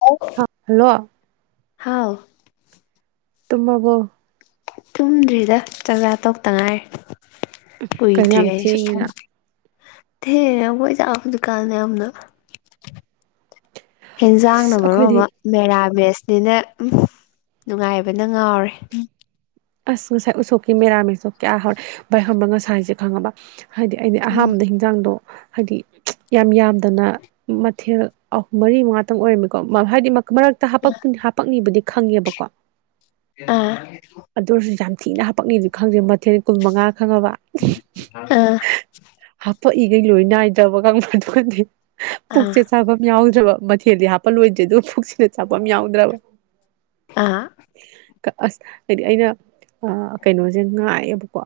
ꯑꯣ [unintelligible] ꯍꯜꯂꯣ ꯍꯥꯎ ꯇꯝꯃꯕꫭ ꯇꯨꯝꯗ꯭ꯔꯤꯗ ꯆꯥꯛꯆꯥ ꯇꯧꯛꯇꯉꯥꯏꯔꯤ ꯀꯩꯅꯣ ꯀꯨꯏꯗ꯭ꯔꯤ ꯌꯥꯝ ꯑꯩꯁꯨ ꯊꯦꯡꯉꯦꯅ ꯊꯦꯡꯉ‌ꯦ ꯑꯈꯣꯏ ꯆꯥꯛ ꯍꯧꯖꯤꯛꯀꯥꯟ ꯌꯥꯝꯅ ꯍꯦꯟꯖꯥꯡꯅ ꯑꯁ ꯃꯔꯨꯝ ꯑꯩꯈꯣꯏꯗꯤ ꯑꯃ ꯃꯦꯔꯥꯕꯦꯁꯅꯤꯅ ꯎꯝ ꯅꯨꯡꯉꯥꯏꯕꯅ ꯉꯥꯎꯔꯦ ꯑꯁ ꯉꯁꯥꯏ ꯎꯁꯣꯛꯀꯤ ꯃꯦꯔꯥꯃꯦꯇꯨ ꯀꯌꯥ ꯍꯧꯎꯔꯦ ꯚꯥꯏ ꯈꯪꯕꯔꯥ ꯉꯁꯥꯏꯖ‌ꯦ ꯈꯪꯉꯕ ꯍꯥꯏꯗꯤ ꯑꯩꯗꯤ ꯎꯝ ꯑꯍꯥꯟꯕꯗ ꯍꯤꯟꯖꯥꯡꯗꯣ ꯍꯥꯏꯗꯤ ꯌꯥꯝ ꯌꯥꯝꯗꯅ ꯃꯊꯦꯜ ꯑꯍꯨꯝ ꯃꯔꯤ ꯃꯉꯥꯇꯪ ꯑꯣꯏꯔꯝꯃꯤꯀꯣ ꯍꯥꯏꯗꯤ ꯃꯔꯛꯇ ꯍꯥꯄꯄ ꯍꯥꯄꯛꯅꯤꯕꯨꯗꯤ ꯈꯪꯉꯦꯕꯀꯣ ꯑꯥ ꯑꯗꯨ ꯑꯣꯏꯔꯁꯨ ꯌꯥꯝ ꯊꯤꯅ ꯍꯥꯄꯛꯅꯤꯗꯤ ꯈꯪꯗꯦ ꯃꯊꯦꯜ ꯀꯨꯟ ꯃꯉꯥ ꯈꯪꯉꯕ ꯑꯥ ꯍꯥꯄꯛꯏꯈꯩ ꯂꯣꯏ ꯅꯥꯏꯗ꯭ꯔꯕ ꯈꯪꯕ꯭ꯔꯥ ꯑꯗꯨꯒꯗꯤ ꯄꯨꯛꯁ ꯆꯥꯐꯝ ꯌꯥꯎꯗ꯭ꯔꯕ ꯃꯊꯦꯜꯗꯤ ꯍꯥꯄ ꯂꯣꯏꯗ꯭ꯔꯦ ꯑꯗꯨꯒ ꯄꯨꯨꯛꯁꯤꯗ ꯆꯥꯐꯝ ꯑꯃ ꯌꯥꯎꯗ꯭ꯔꯕ ꯑꯥ ꯑꯁ ꯍꯥꯏꯗꯤ ꯑꯩ ꯑꯥ ꯀꯩꯅꯣꯁꯦ ꯉꯥꯏꯌꯦꯕꯀꯣ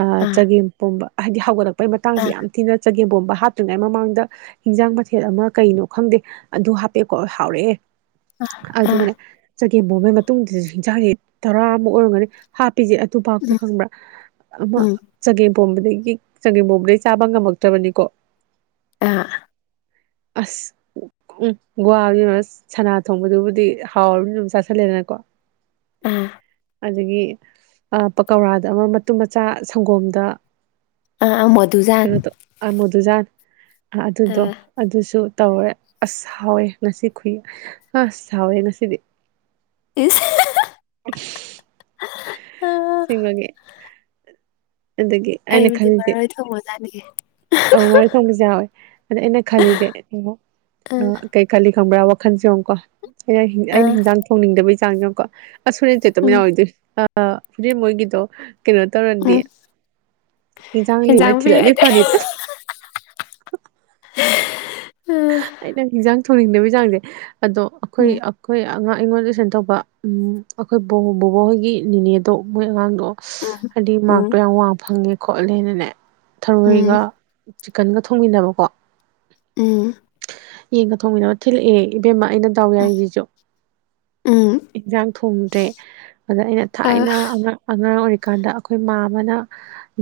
ꯑꯥ ꯆꯒꯦꯝ ꯄꯣꯝꯕ ꯍꯥꯏꯗꯤ ꯍꯧꯒꯠꯂꯛꯄꯩ ꯃꯇꯥꯡꯁꯤ ꯑꯥ ꯌꯥꯝ ꯊꯤꯅ ꯆꯒꯦꯝ ꯄꯣꯝꯕ ꯍꯥꯞꯇ꯭ꯔꯤꯉꯩ ꯃꯃꯥꯡꯗ ꯍꯤꯟꯖꯥꯡ ꯃꯊꯦꯜ ꯑꯃ ꯀꯩꯅꯣ ꯈꯪꯗꯦ ꯑꯗꯨ ꯍꯥꯞꯄꯦꯀꯣ ꯍꯥꯎꯔꯛꯑꯦ ꯑꯥ ꯑꯗꯨꯒꯅꯦ ꯆꯒꯦꯝ ꯄꯣꯝꯕꯩ ꯃꯇꯨꯡꯗꯁꯨ ꯍꯤꯟꯖꯥꯡꯁꯦ ꯇꯔꯥ ꯑꯃꯨꯛ ꯑꯣꯏꯔꯝꯒꯅꯤ ꯍꯥꯞꯄꯤꯁꯦ ꯑꯗꯨ ꯐꯥꯎꯗ ꯎꯝ ꯈꯪꯕ꯭ꯔꯥ ꯑꯃ ꯎꯝ ꯆꯒꯦꯝ ꯄꯣꯝꯕꯗꯒꯤ ꯆꯥꯡꯒꯦꯝ ꯄꯣꯝꯕꯗꯒꯤ ꯆꯥꯕ ꯉꯝꯃꯛꯇ꯭ꯔꯕꯅꯤꯀꯣ ꯑ ꯑꯁ ꯁꯅꯥ ꯊꯣꯡꯕꯗꯨꯕꯨꯗꯤ ꯍꯥꯎꯔꯕꯅꯤ ꯑꯗꯨꯝ ꯆꯥꯥꯁꯜꯂꯦꯗꯅꯀꯣ ꯎꯝ ꯑꯗꯒꯤ ꯄꯀꯧꯔꯥꯗ ꯑꯃ ꯃꯇꯨꯝ ꯃꯆꯥ ꯁꯪꯒꯣꯝꯗ ꯑꯥ ꯃꯗꯨꯨꯖꯥꯟ ꯑꯥ ꯃꯨꯗꯨꯖꯥꯟ ꯑꯗꯨꯗꯣ ꯑꯥ ꯑꯗꯨꯁꯨ ꯇꯧꯋꯦ ꯑꯁ ꯍꯥꯎꯋꯦ ꯉꯁꯤ ꯈꯨꯏ ꯑ ꯑꯁ ꯍꯥꯎꯋꯦ ꯉꯁꯤꯗꯤ ꯏꯁ ꯑꯥ ꯑꯁꯦꯡꯕꯒꯤ ꯑꯗꯒꯤ ꯑꯩꯅ ꯑꯩꯕꯨꯗꯤ ꯃꯔꯣꯏ ꯊꯣꯡꯕ ꯆꯥꯅꯤꯡꯉꯦ ꯑ ꯃꯔꯣꯏ ꯊꯣꯡꯕꯁꯨ ꯌꯥꯎꯋꯦ ꯑꯗ ꯑꯩꯅ ꯈꯜꯂꯤꯁꯦ ꯑꯥ ꯈꯜꯂꯤ ꯈꯪꯕ꯭ꯔꯥ ꯋꯥꯈꯜꯁꯤ ꯌꯦꯡꯉꯨꯀꯣ ꯑꯩꯅ ꯑꯩꯅ ꯑꯥ ꯍꯤꯟꯖꯥꯡ ꯊꯣꯡꯅꯤꯡꯗꯕꯩ ꯆꯥꯡ ꯌꯦꯡꯉꯨꯀꯣ ꯑꯁ ꯍꯨꯔꯦꯟ ꯎꯝ ꯇꯃꯤꯟꯅ ꯑꯣꯏꯗꯣꯏ ꯍꯧꯖꯤꯛ ꯃꯣꯏꯒꯤꯗꯣ ꯀꯩꯅꯣ ꯎꯝ ꯍꯤꯟꯖꯥꯡ ꯍꯦꯟꯖꯥꯡ ꯂꯦꯝꯃꯗꯤ ꯊꯤꯜꯂꯛꯑꯗꯤ ꯄꯤꯔꯛꯑꯗꯤ ꯐꯅꯤꯗ ꯑꯥ ꯑꯩꯅ ꯍꯤꯟꯖꯥꯡ ꯊꯣꯡꯅꯤꯡꯗꯕꯩ ꯆꯥꯡꯁꯦ ꯑꯗꯣ ꯑꯩꯈꯣꯏ ꯎꯝ ꯑꯩꯈꯣꯏ ꯑꯉꯥꯡ ꯑꯩꯉꯣꯟꯗ ꯇꯨꯏꯁꯟ ꯇꯧꯕ ꯎꯝ ꯑꯩꯈꯣꯏ ꯕꯣꯕꯣꯛ ꯍꯣꯏꯒꯤ ꯅꯤꯅꯦꯗꯣ ꯃꯣꯏ ꯑꯉꯥꯡꯗꯣ ꯎꯝ ꯍꯥꯏꯗꯤ ꯎꯝ ꯃꯥꯛꯇꯣ ꯌꯥꯝ ꯋꯥꯡꯅ ꯐꯪꯉꯦ ꯈꯣꯠꯂꯦꯅꯅꯦ ꯊꯔꯣꯏꯒ ꯎꯝ ꯆꯤꯛꯀꯟꯒ ꯊꯣꯡꯃꯤꯟꯅꯕꯀꯣ ꯎꯝ ꯌꯦꯡꯒ ꯊꯣꯡꯃꯤꯟꯅꯕ ꯊꯤꯜꯂꯛꯑꯦ ꯏꯕꯦꯝꯃ ꯑꯩꯅ ꯗꯥꯎ ꯌꯥꯔꯤꯁꯤꯁꯨ ꯎꯝ ꯏꯟꯁꯥꯡ ꯊꯣꯡꯗ꯭ꯔꯦ ꯑꯗ ꯑꯩꯅ ꯑ ꯊꯥꯏꯅ ꯑꯉꯥꯡ ꯑꯣꯏꯔꯤꯀꯥꯟꯗ ꯑꯩꯈꯣꯏ ꯃꯥꯝꯃꯅ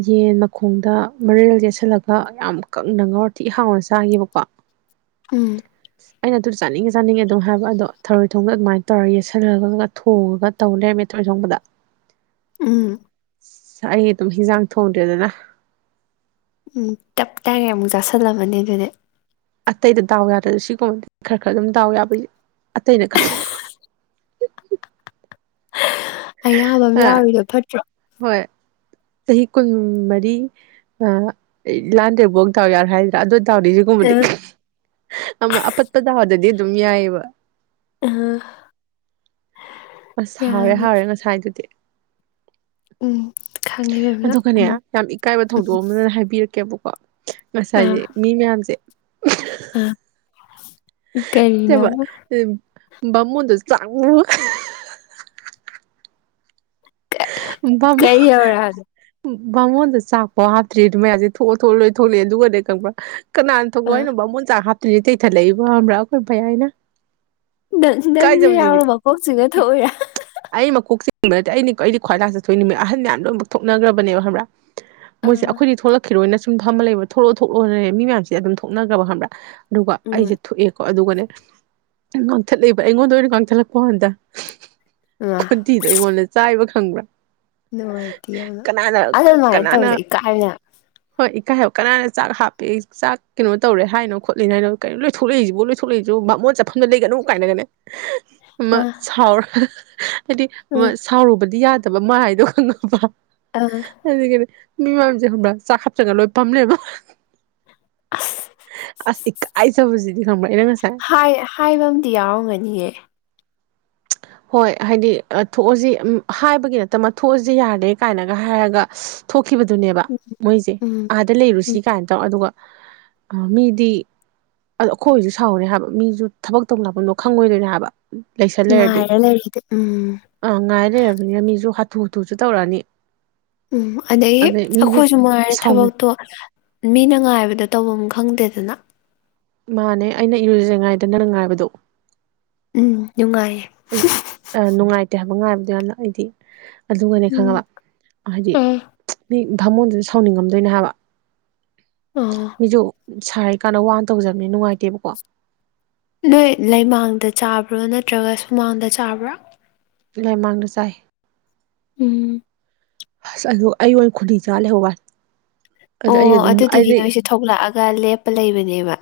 ꯌꯦꯟ ꯃꯈꯣꯡꯗ ꯃꯔꯦꯜ ꯌꯦꯠꯁꯤꯜꯂꯒ ꯌꯥꯝ ꯀꯪꯅ ꯉꯧꯔ ꯊꯤ ꯍꯥꯎꯅ ꯆꯥꯒꯤꯕꯀꯣ ꯎꯝ ꯑꯩꯅ ꯑꯗꯨ ꯆꯥꯅꯤꯡꯉꯦ ꯆꯥꯅꯤꯡꯉꯦ ꯑꯗꯨꯝ ꯍꯥꯏꯕ ꯑꯗꯣ ꯊꯔꯣꯏ ꯊꯣꯡꯕꯗ ꯑꯗꯨꯃꯥꯏꯅ ꯇꯧꯔꯒ ꯌꯦꯁꯤꯜꯂꯒ ꯊꯣꯡꯉꯒ ꯇꯧ ꯂꯩꯔꯝꯃꯦ ꯊꯣꯔꯧꯏ ꯊꯣꯡꯕꯗ ꯎꯝ ꯑꯩ ꯑꯗꯨꯝ ꯍꯤꯟꯖꯥꯡ ꯊꯣꯡꯗ꯭ꯔꯦꯗꯅ ꯇꯞ ꯇꯥꯏꯉꯩ ꯑꯃꯨꯛ ꯆꯥꯁꯜꯂꯝꯃꯅꯤ ꯑꯗꯨꯗꯤ ꯑꯇꯩꯗ ꯗꯥꯎ ꯌꯥꯗ꯭ꯔꯁꯨ ꯁꯤꯒꯨꯝꯕꯗꯤ ꯈꯔ ꯈꯔ ꯑꯗꯨꯝ ꯗꯥꯎ ꯌꯥꯕꯒꯤ ꯑꯇꯩꯅ ꯀꯟ ꯑꯌꯥꯝꯕ ꯑꯃ ꯑ ꯌꯥꯎꯔꯤꯗꯣ ꯐꯠꯇ꯭ꯔꯣ ꯍꯣꯏ ꯆꯍꯤ ꯀꯨꯟ ꯃꯔꯤ ꯂꯥꯟꯗꯩꯐꯥꯎ ꯗꯥꯎ ꯌꯥꯎꯔꯦ ꯍꯥꯏꯗ꯭ꯔꯥ ꯑꯗꯣ ꯗꯥꯎꯗꯁꯨ ꯑ ꯑꯃ ꯑꯄꯠꯄ ꯗꯥꯎꯗꯗꯤ ꯑꯗꯨꯝ ꯌꯥꯏꯌꯦꯕ ꯑ ꯑꯁ ꯍꯥꯎꯔꯦ ꯌꯥꯔꯦ ꯍꯥꯎꯔꯦ ꯉꯁꯥꯏꯗꯨꯗꯤ ꯎꯝ ꯈꯪꯉꯦꯕꯦꯝꯅ ꯑꯗꯨꯒꯅꯦ ꯑꯃꯨꯛ ꯌꯥꯝ ꯏꯀꯥꯏꯕ ꯊꯧꯗꯣꯛ ꯑꯃꯅꯦ ꯍꯥꯏꯕꯤꯔꯛꯀꯦꯕꯀꯣ ꯉꯁꯥꯏꯗꯣ ꯑꯥ ꯃꯤ ꯃꯌꯥꯝꯁꯦ ꯑꯥ ꯀꯩ ꯅꯠꯇꯦꯕ ꯕꯥꯃꯣꯟꯗꯣ ꯆꯥꯡꯉꯨ ꯕꯥꯃꯣꯟ ꯀꯔꯤ ꯌꯧꯔꯛꯑꯒꯦ ꯕꯥꯃꯣꯟꯗꯣ ꯆꯥꯛꯐꯤꯎ ꯍꯥꯞꯇ꯭ꯔꯤ ꯑꯗꯨ ꯃꯌꯥꯝꯁꯦ ꯊꯣꯛꯑꯣ ꯊꯣꯛꯑꯣꯅ ꯂꯣꯏ ꯊꯣꯛꯂꯛꯑꯦ ꯑꯗꯨꯒꯅꯦ ꯈꯪꯕ꯭ꯔꯥ ꯀꯅꯥꯅ ꯊꯣꯛꯎꯑꯣ ꯑꯥ ꯍꯥꯏꯅꯣ ꯕꯥꯃꯣꯟ ꯆꯥꯛ ꯍꯥꯞꯇ꯭ꯔꯤꯌꯦ ꯆꯩꯊꯠꯂꯛꯏꯕꯣ ꯈꯪꯕ꯭ꯔꯥ ꯑꯩꯈꯣꯏ ꯕꯤꯌꯥꯢꯅ ꯅꯪ ꯅꯪꯁꯨ ꯌꯥꯎꯅ ꯃꯀꯣꯛ ꯆꯤꯡꯉ ꯊꯣꯛꯎꯏꯔꯥ ꯑꯩ ꯃꯀꯣꯛ ꯆꯤꯡꯅꯤꯡꯕ ꯅꯠꯇꯦ ꯑꯩ ꯑꯩꯗꯤ ꯈ꯭ꯋꯥꯏ ꯂꯥꯁꯇ ꯊꯣꯛꯏꯅꯦꯃꯦ ꯑꯍꯟ ꯃꯌꯥꯝ ꯂꯣꯏꯅꯃꯛ ꯊꯣꯛꯅꯈ꯭ꯔꯕꯅꯦꯕ ꯈꯪꯕ꯭ꯔꯥ ꯃꯣꯏꯁꯦ ꯑꯥ ꯑꯩꯈꯣꯏꯗꯤ ꯊꯣꯛꯂꯛꯈꯤꯔꯣꯏꯅ ꯁꯨꯝ ꯊꯝꯃ ꯂꯩꯕ ꯊꯣꯛꯂꯛꯑꯣ ꯊꯣꯛꯂꯑꯣꯅꯦ ꯃꯤ ꯃꯌꯥꯝꯁꯦ ꯑꯗꯨꯝ ꯊꯣꯛꯅꯈ꯭ꯔꯕ ꯈꯪꯕ꯭ꯔꯥ ꯑꯗꯨꯒ ꯑꯩꯁꯦ ꯎꯝ ꯊꯣꯛꯑꯦꯀꯣ ꯑꯗꯨꯒꯅꯦ ꯉꯥꯡꯊꯠꯂꯛꯏꯕ ꯑꯩꯉꯣꯟꯗ ꯑꯣꯏꯅ ꯉꯥꯡꯊꯠꯂꯛꯄ ꯀꯥꯟꯗ ꯑ ꯆꯇꯤꯗꯣ ꯑꯩꯉꯣꯟꯗ ꯆꯥꯏꯕ ꯈꯪꯕ꯭ꯔꯥ ꯅꯨꯡꯉꯥꯏꯇꯦ ꯌꯥꯝꯅ ꯀꯅꯥꯅ ꯑꯗꯨ ꯑꯗꯨꯃꯥꯏꯅ ꯀꯅꯥꯅ ꯇꯧꯁꯩ ꯏꯀꯥꯏꯅ ꯍꯣꯏ ꯏꯀꯥꯏ ꯍꯥꯏꯣ ꯀꯅꯥꯅ ꯆꯥꯛ ꯍꯥꯞꯄꯦ ꯆꯥꯛ ꯀꯩꯅꯣ ꯇꯧꯔꯦ ꯍꯥꯏꯅꯣ ꯈꯣꯠꯂꯤꯅ ꯍꯥꯏꯅꯣ ꯀꯩꯅꯣ ꯂꯣꯏꯂꯛꯏꯁꯤꯕ ꯂꯣꯏꯂꯛꯏꯁꯨ ꯃꯣꯟ ꯆꯠꯐꯝꯗ ꯂꯩꯒꯅꯨ ꯀꯥꯏꯅꯒꯅꯦ ꯑꯃ ꯑꯥ ꯁꯥꯎꯔ ꯍꯥꯏꯗꯤ ꯑꯥ ꯁꯥꯎꯔꯨꯕꯗꯤ ꯌꯥꯗꯕ ꯃꯥ ꯍꯥꯏꯗꯣ ꯈꯪꯉꯕ ꯎꯝ ꯑꯗꯒꯤꯗꯤ ꯃꯤ ꯃꯌꯥꯝꯁꯦ ꯈꯪꯕ꯭ꯔꯥ ꯆꯥꯈꯠꯇ꯭ꯔꯒ ꯂꯣꯏ ꯐꯝꯅꯦꯕ ꯑꯁ ꯑꯁ ꯏꯀꯥꯏꯖꯕꯁꯤꯗꯤ ꯈꯪꯕ꯭ꯔꯏ ꯅꯪ ꯉꯁꯥꯏ ꯍꯥꯏꯕ ꯑꯝ ꯌꯥꯎꯔꯝꯒꯅꯤꯌꯦ ꯍꯣꯏ ꯍꯥꯏꯗꯤ ꯑ ꯊꯣꯛꯑꯁꯤ ꯑꯝ ꯍꯥꯏꯕꯒꯤ ꯅꯠꯇꯕ ꯊꯣꯛꯑꯁꯤ ꯌꯥꯗ꯭ꯔꯦ ꯀꯥꯏꯅꯒ ꯍꯥꯏꯔꯒ ꯊꯣꯛꯈꯤꯕꯗꯨꯅꯦꯕ ꯃꯣꯏꯁꯦ ꯎꯝ ꯑꯥꯗ ꯎꯝ ꯂꯩꯔꯨꯁꯤ ꯀꯥꯏꯅ ꯇꯧ ꯑꯗꯨꯒ ꯃꯤꯗꯤ ꯑꯗꯣ ꯑꯩꯈꯣꯏ ꯑꯣꯏꯁꯨ ꯁꯥꯎꯅꯤ ꯍꯥꯏꯕ ꯃꯤꯁꯨ ꯊꯕꯛ ꯇꯧ ꯂꯥꯛꯄꯝꯗꯣ ꯈꯪꯉꯣꯏꯗꯣꯏꯅꯦ ꯍꯥꯏꯕ ꯎꯝ ꯂꯩꯁꯥ ꯉꯥꯔ ꯂꯔꯤꯗꯤ ꯎꯝ ꯑꯥ ꯉꯥꯏ ꯂꯩꯔꯕꯅꯤꯅ ꯃꯤꯁꯨ ꯍꯥꯊꯨ ꯍꯥꯊꯨꯁꯨ ꯇꯧꯔꯛꯑꯅꯤ ꯎꯝ ꯑꯗꯩ ꯑꯩꯈꯣꯏꯁꯨ ꯉꯥꯏꯔꯦ ꯁꯥꯎꯅꯤꯡ ꯊꯕꯛꯇꯣ ꯃꯤꯅ ꯉꯥꯏꯕꯗ ꯇꯧꯐꯝꯝ ꯈꯪꯗꯦꯗꯅ ꯃꯥꯅꯦ ꯑꯩꯅ ꯏꯔꯨꯖꯩ ꯉꯥꯏꯗ ꯅꯪꯅ ꯉꯥꯏꯕꯗꯣ ꯎꯝ ꯅꯨꯡꯉꯥꯏꯌꯦ ꯑ ꯅꯨꯡꯉꯥꯏꯇꯦ ꯍꯥꯏꯕ ꯉꯥꯏꯕꯗꯣ ꯌꯥꯝꯅ ꯑꯩꯗꯤ ꯑꯗꯨꯒꯅꯦ ꯈꯪꯉꯕ ꯎꯝ ꯍꯥꯏꯗꯤ ꯎꯝ ꯅ ꯚꯥꯃꯣꯟꯗꯨꯁꯨ ꯁꯥꯎꯅꯤꯡꯉꯝꯗꯣꯏꯅꯦ ꯍꯥꯏꯕ ꯑꯣ ꯃꯤꯁꯨ ꯁꯥꯔꯤ ꯀꯥꯟꯗ ꯋꯥꯅ ꯇꯧꯖꯕꯅꯦ ꯅꯨꯡꯉꯥꯏꯇꯦꯕꯀꯣ ꯅꯣꯏ ꯂꯩꯃꯥꯡꯗ ꯆꯥꯕ꯭ꯔꯣ ꯅꯠꯇ꯭ꯔꯒ ꯁꯨꯃꯥꯡꯗ ꯆꯥꯕ꯭ꯔꯣ ꯂꯥꯏꯃꯥꯡꯗ ꯆꯥꯏ ꯎꯝ ꯑꯁ ꯑꯗꯣ ꯑꯩꯌꯣꯟ ꯈꯨꯗꯤ ꯆꯥ ꯂꯩꯍꯧ ꯋꯥ ꯑꯣ ꯑꯗꯨꯗꯨꯒꯤ ꯅꯣꯏꯁꯦ ꯊꯣꯛꯂꯛꯑꯒ ꯂꯦꯞꯄ ꯂꯩꯕꯅꯦꯕ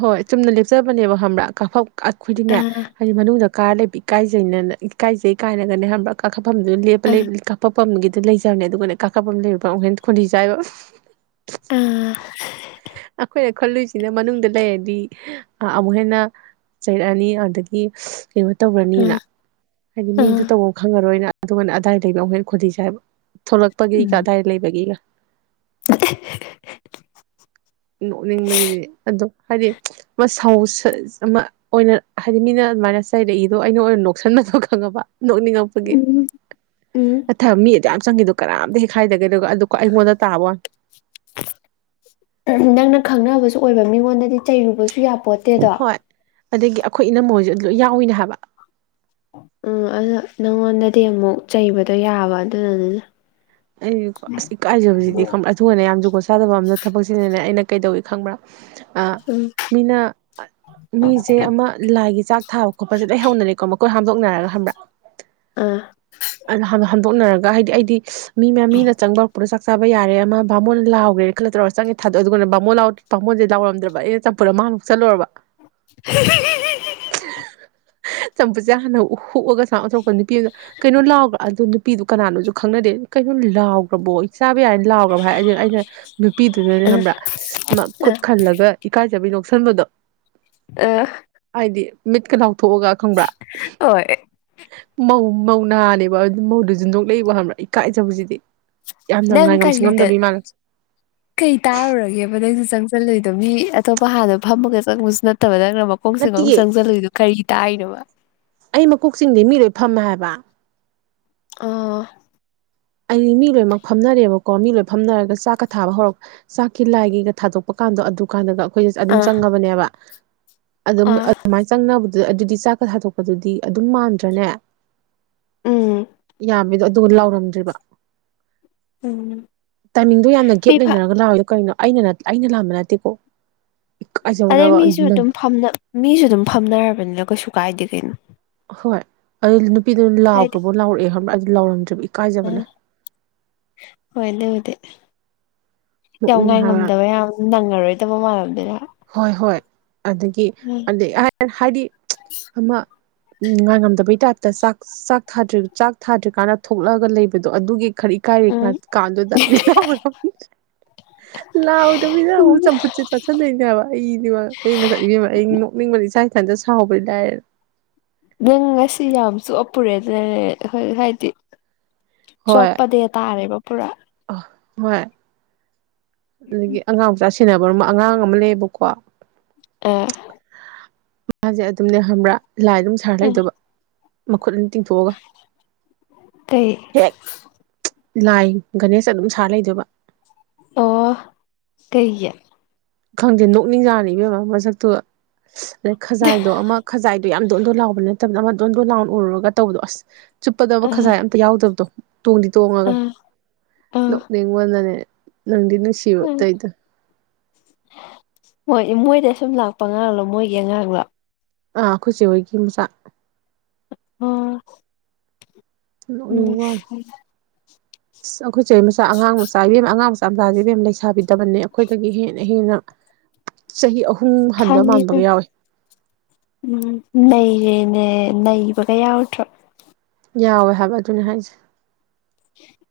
ꯍꯣꯏ ꯆꯨꯝꯅ ꯂꯦꯞꯆꯕꯅꯦꯕ ꯈꯪꯕ꯭ꯔꯥ ꯀꯐ ꯑꯩꯈꯣꯏꯗꯤꯅꯦ ꯑꯥ ꯍꯥꯏꯗꯤ ꯃꯅꯨꯡꯗ ꯀꯥꯔ ꯂꯩꯕ ꯏꯀꯥꯏꯖꯩꯅꯅ ꯏꯀꯥꯏꯖꯩ ꯀꯥꯏꯅꯒꯅꯦ ꯈꯪꯕ꯭ꯔꯥ ꯀꯥꯈꯠꯐꯝꯗꯨꯅ ꯂꯦꯞꯄ ꯑꯥ ꯂꯩꯕ ꯀꯥꯈꯠ ꯄꯄꯝꯒꯤꯗꯤ ꯂꯩꯖꯕꯅꯦ ꯑꯗꯨꯒꯅ ꯀꯥꯀꯥ ꯄꯝ ꯂꯩꯡꯍꯦꯟ ꯈꯣꯂꯤ ꯆꯥꯏꯕ ꯑꯥ ꯍꯤ ꯍꯤ ꯍꯤ ꯑꯩꯈꯣꯏꯅ ꯈꯜꯂꯨꯏꯁꯤꯅ ꯃꯅꯨꯡꯗ ꯂꯩꯔꯗꯤ ꯑ ꯑꯃꯨꯛ ꯍꯦꯟꯅ ꯆꯩꯔꯛꯑꯅꯤ ꯑꯗꯒꯤ ꯀꯩꯅꯣ ꯇꯧꯔꯅꯤꯅ ꯑꯥ ꯍꯥꯏꯗꯤ ꯃꯤꯗꯨ ꯑꯥ ꯇꯧꯕ ꯈꯪꯉꯔꯣꯏꯅ ꯑꯗꯨꯒꯅꯦ ꯑꯗꯥꯏ ꯗꯩꯒ ꯑꯃꯨꯛ ꯍꯦꯟꯅ ꯈꯣꯟꯗꯤ ꯆꯥꯏꯕ ꯊꯣꯛꯂꯛꯄꯒꯤꯒ ꯎꯝ ꯑꯗꯥꯏ ꯂꯩꯕꯒꯤꯒ [unintelligible] ꯅꯣꯛꯅꯤꯡꯕꯁꯤꯗꯤ ꯑꯗꯣ ꯍꯥꯏꯗꯤ ꯃꯁꯛ ꯁꯥꯎ ꯑꯃ ꯑꯣꯏꯅ ꯍꯥꯏꯗꯤ ꯃꯤꯅ ꯑꯗꯨꯃꯥꯏꯅ ꯆꯩꯔꯛꯏꯗꯣ ꯑꯩꯅ ꯑꯣꯏꯅ ꯅꯣꯛꯁꯟꯅꯗꯣ ꯈꯪꯉꯕ ꯅꯣꯛꯅꯤꯡꯉꯛꯄꯒꯤ ꯎꯝ ꯑꯊꯕ ꯃꯤ ꯑꯗꯨ ꯌꯥꯝ ꯆꯪꯈꯤꯗ ꯀꯔꯝꯇ ꯍꯦꯛꯈꯥꯏꯗꯒꯦ ꯑꯗꯨꯒ ꯑꯗꯨꯀꯣ ꯑꯩꯉꯣꯟꯗ ꯇꯥꯕꯣ ꯅꯪꯅ ꯈꯪꯅꯕꯁꯨ ꯑꯣꯏꯕ ꯃꯤꯉꯣꯟꯗꯗꯤ ꯆꯩꯔꯨꯕꯁꯨ ꯌꯥꯄꯣꯠ ꯍꯣꯏ ꯑꯗꯒꯤ ꯑꯩꯈꯣꯏ ꯏꯅꯝꯃꯣꯏꯁꯨ ꯑꯗꯨ ꯌꯥꯎꯏꯤꯅꯦ ꯍꯥꯏꯕ ꯎꯝ ꯑꯗꯨꯗ ꯅꯪꯉꯣꯟꯗꯗꯤ ꯑꯃꯨꯛ ꯆꯩꯕꯗꯣ ꯌꯥꯕ ꯑꯗꯨꯅꯅꯤꯅ ꯑꯩ ꯑꯁ ꯏ ꯀꯥꯏꯖꯕꯁꯤꯗꯤ ꯈ ꯑꯊꯨꯒꯅꯦ ꯌꯥꯝ ꯖꯨꯒꯣꯠ ꯆꯥꯗꯕ ꯑꯝꯅ ꯊꯕꯛꯁꯤꯅꯅꯦ ꯑꯩꯅ ꯀꯩꯗꯧꯋꯤ ꯈꯪꯕ꯭ꯔꯥ ꯎꯝ ꯃꯤꯅ ꯃꯤꯁꯦ ꯑꯃ ꯂꯥꯏꯒꯤ ꯆꯥꯛ ꯊꯥꯕ ꯈꯣꯠꯄꯁꯦꯗ ꯍꯧꯅꯔꯦꯀꯣ ꯃꯈꯣꯏ ꯍꯥꯝꯗꯣꯛꯅꯔꯒ ꯍꯪꯕ꯭ꯔꯥ ꯑꯥ ꯑ ꯍꯥꯝ ꯍꯥꯝꯗꯣꯛꯅꯔꯒ ꯍꯥꯏꯗꯤ ꯑꯩꯗꯤ ꯃꯤ ꯃꯌꯥꯝ ꯃꯤꯅ ꯆꯪꯕ ꯍꯧꯔꯛꯄꯗ ꯆꯥꯛ ꯆꯕ ꯌꯥꯔ ꯑꯃ ꯕꯥꯃꯣꯟ ꯂꯥꯎꯈ꯭ꯔꯦꯅ ꯈꯜꯂ ꯇꯧꯔ ꯆꯪꯉꯦ ꯊꯥꯗꯑ ꯑꯗꯨꯒꯅ ꯕꯥꯃꯣꯟꯥꯎ ꯕꯥꯕꯣꯟꯦꯥꯎꯔꯝꯗ꯭ꯔ ꯑꯩꯅ ꯆꯝꯄꯨꯔ ꯑꯃꯥꯡ ꯆꯠꯂꯨꯔꯕ ꯏꯍꯤꯍꯤ ꯆꯝꯐꯨꯠꯁꯦ ꯍꯥꯟꯅ ꯍꯨꯛ ꯍꯨꯛꯑꯒ ꯁꯨꯃꯥꯏ ꯑꯣꯟꯗ ꯅꯨꯄꯤ ꯑꯝꯅ ꯀꯩꯅꯣ ꯂꯥꯎꯕ ꯑꯗꯨꯗꯣ ꯅꯨꯄꯤꯗꯨ ꯀꯅꯥꯅꯣꯁꯨ ꯈꯪꯅꯗꯦ ꯀꯩꯅꯣ ꯂꯥꯎꯈ꯭ꯔꯕꯣ ꯑꯩ ꯆꯥꯕ ꯌꯥꯏꯅ ꯂꯥꯎꯈ꯭ꯔꯕꯚꯥꯏ ꯑ ꯑꯩꯅ ꯅꯨꯄꯤꯗꯨꯗꯅꯦ ꯑ ꯑ ꯈꯕ꯭ꯔꯥ ꯑꯁ ꯈꯨꯠ ꯈꯜꯂꯒ ꯏꯀꯥꯏꯖꯕꯩ ꯅꯣꯛꯁꯟꯕꯗꯣ ꯎꯝ ꯍꯥꯏꯗꯤ ꯃꯤꯠꯀ ꯂꯥꯎꯊꯣꯛꯑꯒ ꯈꯪꯕ꯭ꯔꯥ ꯍꯣꯏ ꯃꯧ ꯃꯧꯅꯥꯅꯦꯕ ꯑꯗꯨ ꯃꯧꯗꯨꯁꯨꯟꯗꯣꯛꯂꯕ ꯍꯕꯥ ꯏꯀꯥꯏꯖꯕꯁꯤꯗꯤ ꯌꯥꯝꯅ ꯅꯪ ꯉꯥꯏꯉꯝ ꯀꯔꯤꯗ ꯁꯤꯡꯉꯝꯗꯕꯤ ꯃꯥꯜꯂꯦ [inaudible] ꯀꯩ ꯇꯥꯔꯨꯔꯒꯦꯕ ꯅꯪꯁꯨ ꯆꯪꯁꯜꯂꯣꯏꯏꯗꯣ ꯃꯤ ꯑꯇꯣꯞꯄ ꯍꯥꯟꯅꯣ ꯐꯝꯃꯒ ꯆꯪꯕꯁꯨ ꯅꯠꯇꯕ ꯅꯪꯅ ꯈꯣꯡꯁꯦ ꯑꯃꯛ ꯅꯠꯇꯤꯌꯦ ꯆꯪꯁꯤꯜꯂꯛꯏꯗꯨꯣ ꯀꯔꯤ ꯇꯥꯔꯤꯅꯣꯕ ꯑꯩ ꯃꯀꯣꯛꯁꯤꯡꯤꯡꯗꯤ ꯃꯤ ꯂꯣꯏ ꯐꯝꯃꯦ ꯍꯥꯏꯕ ꯑꯥ ꯑꯩꯗꯤ ꯃꯤ ꯂꯣꯏꯅꯃꯛ ꯐꯝꯅꯔꯦꯕꯀꯣ ꯃꯤ ꯂꯣꯏꯅ ꯐꯝꯅꯔꯒ ꯆꯥꯛꯀ ꯊꯥꯕ ꯍꯧꯔꯛꯄ ꯆꯥꯛꯀꯤ ꯂꯥꯏꯒꯤꯒ ꯊꯥꯗꯣꯛ ꯄ ꯀꯥꯟꯗꯣ ꯑꯗꯨ ꯀꯥꯟꯗꯒ ꯑꯩꯈꯣꯏ ꯑꯗꯨꯝ ꯑ ꯆꯪꯉꯕꯅꯦꯕ ꯑꯗꯨꯝ ꯑ ꯑꯗꯨꯃꯥꯏꯅ ꯆꯪꯅꯕ ꯑꯗꯨꯗꯤ ꯆꯥꯛꯀꯠ ꯊꯗꯣꯛꯄꯗꯨꯗꯤ ꯑꯗꯨꯝ ꯃꯥꯟꯗ꯭ꯔꯅꯦ ꯎꯝ ꯌꯥꯝꯃꯦꯗꯣ ꯑꯗꯨꯒ ꯂꯥꯎꯔꯝꯗ꯭ꯔꯤꯕ ꯎꯝ ꯇꯥꯏꯃꯤꯡꯗꯣ ꯌꯥꯝꯅ ꯃꯤ ꯒꯦꯞ ꯐ ꯂꯩꯅꯔꯒ ꯂꯥꯛꯑꯣꯏꯗꯣ ꯀꯔꯤꯅꯣ ꯑꯩꯅ ꯑꯩꯅ ꯂꯥꯛꯝꯕ ꯅꯠꯇꯦꯀꯣ ꯑꯗꯩ ꯏꯀꯥꯏꯖꯕꯅꯕ ꯃꯤꯁꯨ ꯅꯪ ꯑꯗꯨꯝ ꯐ ꯃꯤꯁꯨ ꯑꯗꯨꯝ ꯐꯝꯅꯔꯕꯅꯤꯅ ꯀꯩꯁꯨ ꯀꯥꯏꯗꯦ ꯀꯩꯅꯣ ꯍꯣꯏ ꯑꯗꯨ ꯅꯨꯄꯤꯗꯨꯅ ꯂꯥꯎꯈ꯭ꯔꯕꯣ ꯂꯥꯎꯔꯛꯑꯦ ꯈꯪꯕ꯭ꯔ ꯑꯗꯨ ꯂꯥꯎꯔꯝꯗ꯭ꯔꯦ ꯑ꫰ꯍꯣꯏ ꯂꯨꯗꯦ ꯌꯥꯝ ꯅꯣꯛꯅꯤꯡ ꯉꯥꯏ ꯍꯥꯏꯕ ꯉꯝꯗꯕ ꯌꯥꯝ ꯅꯪꯉꯔꯣꯏꯗꯕ ꯃꯥꯜꯂꯝ ꯗꯣꯏꯅꯦ ꯍꯥꯏꯕꯥ ꯍꯣꯏ ꯍꯣꯏ ꯑꯗꯒꯤ ꯑꯩ ꯍꯥꯏꯗꯤ ꯑꯃ ꯉꯥꯏꯉꯝꯗꯕꯩ ꯇꯥꯏꯞꯇ ꯆꯥꯛ ꯆꯥꯛ ꯆꯥꯛ ꯊꯥꯗ꯭ꯔꯤꯀꯥꯟꯗ ꯊꯣꯛꯂꯛꯑꯒ ꯂꯩꯕꯗꯣ ꯑꯗꯨꯒꯤ ꯈꯔ ꯏꯀꯥꯏꯔꯦ ꯎꯝ ꯀꯥꯟꯗꯨꯗꯥ [unintelligible] ꯂꯥꯛꯎꯗꯕꯤꯗ ꯎꯝ ꯑꯃꯨ ꯆꯕꯨ ꯆꯦ ꯆꯁꯗꯅꯤ ꯑꯩꯗꯤꯕ ꯑꯩ ꯉꯁꯥꯏ ꯏꯕꯦꯝꯃ ꯑꯩ ꯅꯣꯛꯅꯤꯡꯕꯅ ꯏꯁꯥ ꯏꯊꯟꯇꯠ ꯁꯥꯎꯕꯗꯤ ꯂꯥꯏꯔꯅ ꯅꯪ ꯉꯁꯤ ꯌꯥꯝꯁꯨ ꯑꯞꯄꯔꯦꯗ ꯍꯣꯏ ꯍꯥꯏꯗꯤ ꯆꯣꯞꯄ ꯗꯦ ꯇꯥꯔꯦꯕ ꯄꯨꯔꯥ ꯑ ꯍꯣꯏ ꯑꯗꯒꯤ ꯑꯉꯥꯡꯆꯥꯥ ꯁꯤꯟꯅꯕꯔꯕ ꯑꯉꯥꯡ ꯑꯃ ꯂꯩꯌꯦꯕꯀꯣ [unintelligible] ꯃꯥꯁꯦ ꯑꯗꯨꯝꯅꯦ ꯈꯕ꯭ꯔꯥ ꯂꯥꯏ ꯑꯗꯨꯝ ꯁꯥꯔ ꯂꯩꯗꯕ ꯃꯈꯨꯠ ꯑꯅꯤ ꯇꯤꯡꯊꯣꯛꯑꯒ ꯀꯩ ꯍꯦꯛ ꯂꯥꯏ ꯒꯅꯦꯁ ꯑꯗꯨꯝ ꯁꯥꯔ ꯂꯩꯗꯣꯏꯕ ꯑꯣ ꯀꯩꯒꯤ ꯈꯪꯗꯦ ꯅꯣꯛꯅꯤꯡꯖꯥꯅꯦ ꯏꯕꯦꯝꯃ ꯃꯁꯛꯇꯨꯒ ꯑꯗꯩ ꯈꯖꯥꯏꯗꯣ ꯑꯃ ꯈꯖꯥꯏꯗꯣ ꯌꯥꯝ ꯗꯣꯟꯗꯣꯟ ꯂꯥꯎꯕ ꯅꯠꯇꯕꯗ ꯑꯃ ꯗꯣꯟꯗꯣꯟ ꯂꯥꯎꯅ ꯎꯔꯨꯔꯒ ꯇꯧꯕꯗꯣ ꯑꯁ ꯆꯨꯞꯄꯗꯕ ꯑ ꯈꯖꯥꯏ ꯑꯝꯇ ꯌꯥꯎꯗꯕꯗꯣ ꯇꯣꯡꯗꯤ ꯇꯣꯡꯉꯒ ꯑ ꯑ ꯅꯣꯛꯅꯤꯡꯉꯟꯅꯅꯦ ꯅꯪꯗꯤ ꯅꯨꯡꯁꯤꯕ ꯑꯇꯩꯗ ꯍꯣꯏ ꯃꯣꯏꯗ ꯁꯨꯝ ꯂꯥꯛꯄ ꯀꯥꯟꯗꯥ ꯃꯣꯏꯒꯤ ꯑꯉꯥꯡꯂꯣ ꯑꯥ ꯑꯩꯈꯣꯏꯆꯦ ꯍꯣꯏꯒꯤ ꯌꯨꯝꯁꯨ ꯑꯣ ꯎꯝ ꯅꯤꯉꯜ [inaudible] ꯑꯁ ꯑꯩꯈꯣꯏ ꯆꯦ ꯃꯆꯥ ꯑꯉꯥꯡ ꯃꯆꯥ ꯏꯕꯦꯝꯃ ꯑꯉꯥꯡ ꯃꯆꯥ ꯃꯆꯥꯁꯦ ꯏꯕꯦꯝꯃ ꯂꯩꯁꯥꯕꯤ ꯗꯕꯜꯅꯦ ꯑꯩꯈꯣꯏꯗꯒꯤ ꯍꯦꯟꯅ ꯍꯦꯟꯅ [inaudible] ꯆꯍꯤ ꯑꯍꯨꯝ ꯍꯟꯕ ꯈꯪꯉꯦ ꯃꯥꯟꯕꯒ ꯌꯥꯎꯋꯦ ꯎꯝ ꯅꯩꯔꯦꯅꯦ ꯅꯩꯕꯒ ꯌꯥꯎꯔꯗ꯭ꯔꯣ ꯌꯥꯎꯋꯦ ꯍꯥꯏꯕ ꯑꯗꯨꯅꯦ ꯍꯥꯏꯁꯦ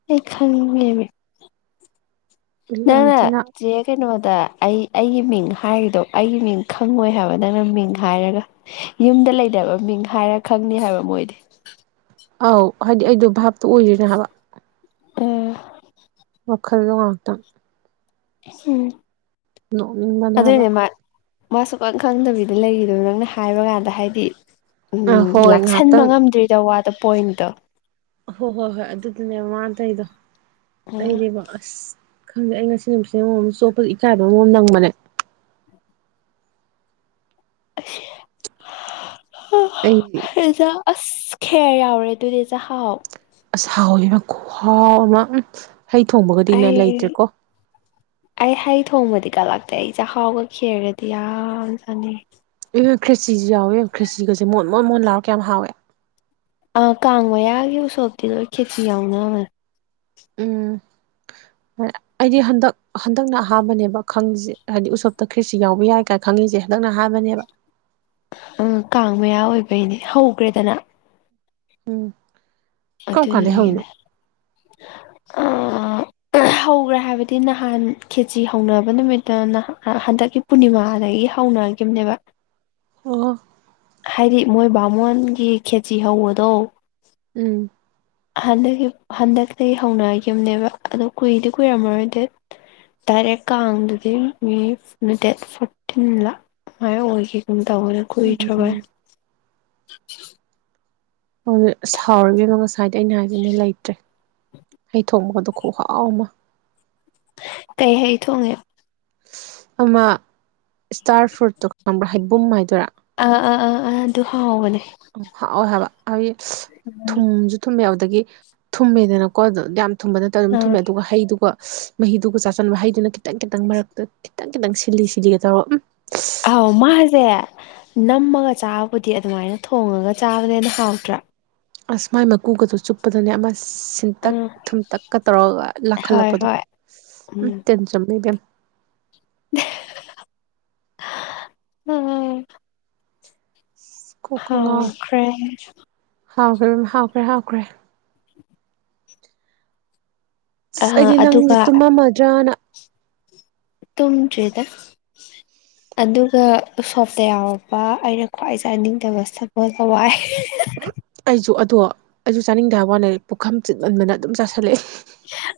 ꯑꯩ ꯈꯥꯟꯃꯦ ꯌꯥꯝ ꯉꯪꯅꯦ ꯊꯤꯅ ꯆꯦ ꯀꯩꯅꯣꯗ ꯑꯩ ꯑꯩꯒꯤ ꯃꯤꯡ ꯍꯥꯏꯔꯤꯗꯣ ꯑꯩꯒꯤ ꯃꯤꯡ ꯈꯪꯉꯣꯏ ꯍꯥꯏꯕ ꯅꯪꯅ ꯃꯤꯡ ꯍꯥꯏꯔꯒ ꯌꯨꯝꯗ ꯂꯩꯇꯕꯥ ꯃꯤꯡ ꯍꯥꯏꯔ ꯈꯪꯅꯤ ꯍꯥꯏꯕ ꯃꯣꯏꯗꯤ ꯑꯧ ꯍꯥꯏꯗꯤ ꯑꯩꯗꯣ ꯚꯥꯞꯇꯣ ꯑꯣꯏꯔꯤꯅꯦ ꯍꯥꯏꯕ ꯑ ꯃꯗꯨꯒ ꯃꯥꯥꯛꯇꯝ ꯎꯝ ꯅꯣꯛꯅꯤꯡ [unintelligible] ꯑꯗꯨꯏꯅꯦ ꯃꯥ ꯃꯥ ꯁꯨꯛ ꯈꯪꯗꯕꯤꯗ ꯂꯩꯔꯤꯗ ꯅꯪꯅ ꯍꯥꯏꯕ ꯀꯥꯟꯗ ꯍꯥꯏꯗꯤ ꯎꯝ ꯑꯥ ꯍꯣꯏ ꯂꯥꯛꯁꯟꯕ ꯉꯥꯏꯍꯥꯛꯇꯪ ꯉꯝꯗ꯭ꯔꯤꯗ ꯋꯥꯗꯣ ꯄꯣꯏꯟꯠꯇꯣ ꯍꯣꯏ ꯍꯣꯏ ꯍꯣꯏ ꯑꯗꯨꯗꯨꯅꯦ ꯃꯥ ꯇꯩꯗꯣ ꯑꯩꯗꯤꯕ ꯑꯁ ꯈꯪꯗꯦ ꯑꯩ ꯉꯁꯤ ꯅꯨꯃꯤꯠ ꯑꯃꯃꯝ ꯆꯣꯞꯄꯗ ꯏꯀꯥꯏꯕ ꯑꯃꯃꯝ ꯅꯪꯕꯅꯦ [unintelligible] ꯑꯩ [unintelligible] ꯑꯁ ꯈꯦꯔ ꯌꯥꯎꯔ ꯗꯨꯗꯤ ꯆꯍꯥꯎ ꯑꯁꯥꯎꯅ ꯈꯨꯍꯥꯎ ꯑꯃ ꯍꯩ ꯊꯣꯡꯕꯒꯗꯤꯅꯦ ꯑꯩ ꯂꯩꯇ꯭ꯔꯦꯀꯣ ꯑꯩ ꯍꯩ ꯊꯣꯡꯕꯗꯤ ꯀꯠꯂꯛꯇꯦ ꯑꯩ ꯆꯥꯛꯍꯥꯎꯒ ꯈꯦꯔꯒꯗꯤ ꯌꯥꯝ ꯆꯥꯅꯤꯡꯉꯤ ꯑꯗꯨꯒꯥ ꯈ꯭ꯔꯤꯆꯤꯁꯨ ꯌꯥꯎꯋꯦ ꯈ꯭ꯔꯤꯆꯤꯒꯁꯦ ꯃꯣꯟ ꯃꯣꯟ ꯃꯣꯟ ꯂꯥꯎꯔ ꯀꯌꯥꯝ ꯍꯥꯎꯋꯦ ꯑꯥ ꯀꯥꯡ ꯃꯌꯥꯒꯤ ꯎꯁꯣꯞꯇꯤ ꯂꯣꯏ ꯈꯦꯆꯤ ꯌꯥꯎꯅꯕꯅꯦ ꯎꯝ [unintelligible] [unintelligible] ꯑꯩꯗꯤ ꯍꯟꯗꯛ ꯍꯟꯗꯛꯅ ꯑꯍꯟꯕꯅꯦꯕ ꯈꯪꯉꯤꯁꯦ ꯍꯥꯏꯗꯤ ꯎꯁꯣꯞꯇ ꯈ꯭ꯔꯤꯔꯁꯤ ꯌꯥꯎꯕ ꯌꯥꯏ ꯀꯥꯏꯅ ꯈꯪꯉꯤꯁꯦ ꯍꯟꯗꯛꯅ ꯑꯍꯥꯟꯕꯅꯦꯕ ꯎꯝ ꯀꯥꯡ ꯃꯌꯥ ꯑꯣꯏꯕꯩꯅꯦ ꯍꯧꯈ꯭ꯔꯦꯗꯅ ꯎꯝ ꯀꯔꯝ ꯀꯥꯟꯗꯩ ꯍꯧꯔꯤꯅꯣ ꯑꯗꯨꯅꯥꯅꯦ ꯑ ꯍꯧꯈ꯭ꯔꯦ ꯍꯥꯏꯕꯗꯤ ꯅꯍꯥꯟ ꯈꯦꯆꯤ ꯍꯧꯅꯕ ꯅꯨꯃꯤꯠꯇ ꯍꯟꯗꯛꯀꯤ ꯄꯨꯔꯅꯤꯃꯥꯗꯒꯤ ꯍꯧꯅꯈꯤꯕꯅꯦꯕ ꯑꯣ ꯍꯥꯏꯗꯤ ꯃꯣꯏ ꯕꯥꯃꯣꯟꯒꯤ ꯈꯦꯆꯤ ꯍꯧꯕꯗꯣ ꯎꯝ ꯍꯟꯗꯛꯀꯤ ꯍꯟꯗꯛꯇꯩ ꯍꯧꯅꯈꯤꯕꯅꯦꯕ ꯑꯗꯣ ꯀꯨꯏꯗꯤ ꯀꯨꯏꯔꯝꯃꯔꯣꯏ ꯗꯦꯇ ꯗꯥꯏꯔꯦꯛ ꯀꯥꯡꯗꯨꯗꯤ ꯃꯤ ꯅꯠꯇꯦ ꯐꯣꯔꯇꯤꯟꯂ ꯑꯃꯥꯏ ꯑꯣꯏꯒꯤꯀꯨꯝ ꯇꯧꯕꯅꯦ ꯎꯝ ꯀꯨꯏꯗꯔꯥꯕꯅꯦ ꯑꯁ ꯉꯁꯥꯏꯗꯩꯩ ꯑꯩꯅ ꯍꯥꯏꯁꯤꯅꯦ ꯂꯩꯇ꯭ꯔꯦ ꯍꯩ ꯊꯣꯡꯕꯒꯗꯣ ꯈꯨꯍꯥꯎ ꯑꯃ ꯀꯩ ꯍꯩ ꯊꯣꯡꯉꯤꯅꯣ ꯑꯃ ꯏꯁꯇꯥꯔ ꯐ꯭ꯔꯨꯠꯇꯣ ꯈꯪꯕ꯭ꯔꯥ ꯍꯩꯕꯨꯝ ꯍꯥꯏꯗꯣꯏꯔꯥ ꯑꯥ ꯑꯥ ꯑꯥ ꯑꯥ ꯑꯗꯨ ꯍꯥꯎꯕꯅꯦ ꯎꯝ ꯍꯥꯎꯋꯦ ꯍꯥꯏꯕ ꯍꯥꯏꯗꯤ ꯊꯨꯝꯁꯨ ꯊꯨꯝꯃꯦ ꯑꯗꯒꯤ ꯊꯨꯝꯃꯦꯗꯅꯀꯣ ꯑꯗꯨ ꯊꯨꯝꯕꯗꯠꯇ ꯑꯗꯨꯝ ꯊꯨꯝꯃꯦ ꯑꯥ ꯑꯗꯨꯒ ꯍꯩꯗꯨꯒ ꯃꯍꯤꯗꯨꯒ ꯆꯥꯥꯁꯟꯕ ꯍꯩꯗꯨꯅ ꯈꯤꯇꯪ ꯈꯤꯇꯪ ꯃꯔꯛꯇ ꯈꯤꯇꯪ ꯈꯤꯇꯪ ꯁꯤꯂꯤ ꯁꯤꯂꯤꯒ ꯇꯧꯔꯣ ꯎꯝ ꯑꯥꯎ ꯃꯥꯁꯦ ꯅꯝꯃꯒ ꯆꯥꯕꯕꯨꯗꯤ ꯑꯗꯨꯃꯥꯏꯅ ꯊꯣꯡꯉꯒ ꯆꯥꯕꯅꯦꯅ ꯍꯥꯎꯋꯦ ꯑꯁ ꯃꯥꯏ ꯃꯀꯨꯒꯗꯣ ꯆꯨꯞꯄꯗꯅꯦ ꯑꯁ ꯊꯤꯟꯇꯛ ꯎꯝ ꯊꯨꯝꯇꯛꯀ ꯇꯧꯔꯒ ꯍꯣꯏ ꯂꯥꯛꯈꯠꯂꯛꯄꯗꯣ ꯍꯣꯏ ꯎꯝ ꯇꯤꯟ ꯆꯨꯝ ꯏꯕꯦꯝ ꯎꯝ ꯀꯣꯛꯀ ꯉꯥꯎꯋꯦ ꯍꯥꯎꯈ꯭ꯔꯦ ꯍꯥꯎꯈ꯭ꯔꯦ ꯍꯥꯎꯈ꯭ꯔꯦ ꯍꯥꯎꯈ꯭ꯔꯦ ꯑ ꯑꯁ ꯑꯩꯗꯤ ꯅꯪꯁꯦ ꯑꯗꯨꯒ ꯇꯨꯝꯃꯝꯃꯗ꯭ꯔꯅ ꯇꯨꯝꯗꯔ꯭ꯤꯗ ꯑꯗꯨꯒ ꯎꯁꯣꯞꯇ ꯌꯥꯎꯔꯛꯄ ꯑꯩꯅ ꯈ꯭ꯋꯥꯏ ꯆꯥꯅꯤꯡꯗꯕ ꯁꯒꯣꯜ ꯍꯋꯥꯏ ꯑꯩꯁꯨ ꯑꯗꯣ ꯑꯩꯁꯨ ꯆꯥꯅꯤꯡꯗꯦ ꯍꯥꯏꯕ ꯋꯥꯅꯦ ꯄꯨꯈꯝ ꯆꯤꯟꯃꯟꯗꯅ ꯑꯗꯨꯝ ꯆꯥꯥꯁꯜꯂꯦ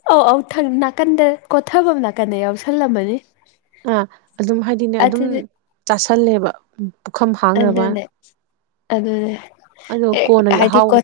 ꯑꯧ ꯑꯧ ꯅꯥꯀꯟꯗ ꯀꯣꯊꯐꯝ ꯅꯥꯀꯟꯗ ꯌꯥꯎꯁꯜꯂꯝꯃꯅꯤ ꯑ ꯑꯗꯨꯝ ꯍꯥꯏꯗꯤꯅꯦ ꯑꯗꯨꯝ ꯑꯗꯨꯗꯤ ꯆꯥꯁꯜꯂꯦꯕ ꯄꯨꯈꯝ ꯍꯥꯡꯅꯕ ꯑꯗꯨꯅꯦ ꯑꯗꯨꯅꯦ ꯑꯗꯣ ꯍꯦꯛ ꯀꯣꯟꯅꯒꯤ ꯍꯥꯏꯗꯤ ꯀꯣ ꯑꯍꯥꯎꯕ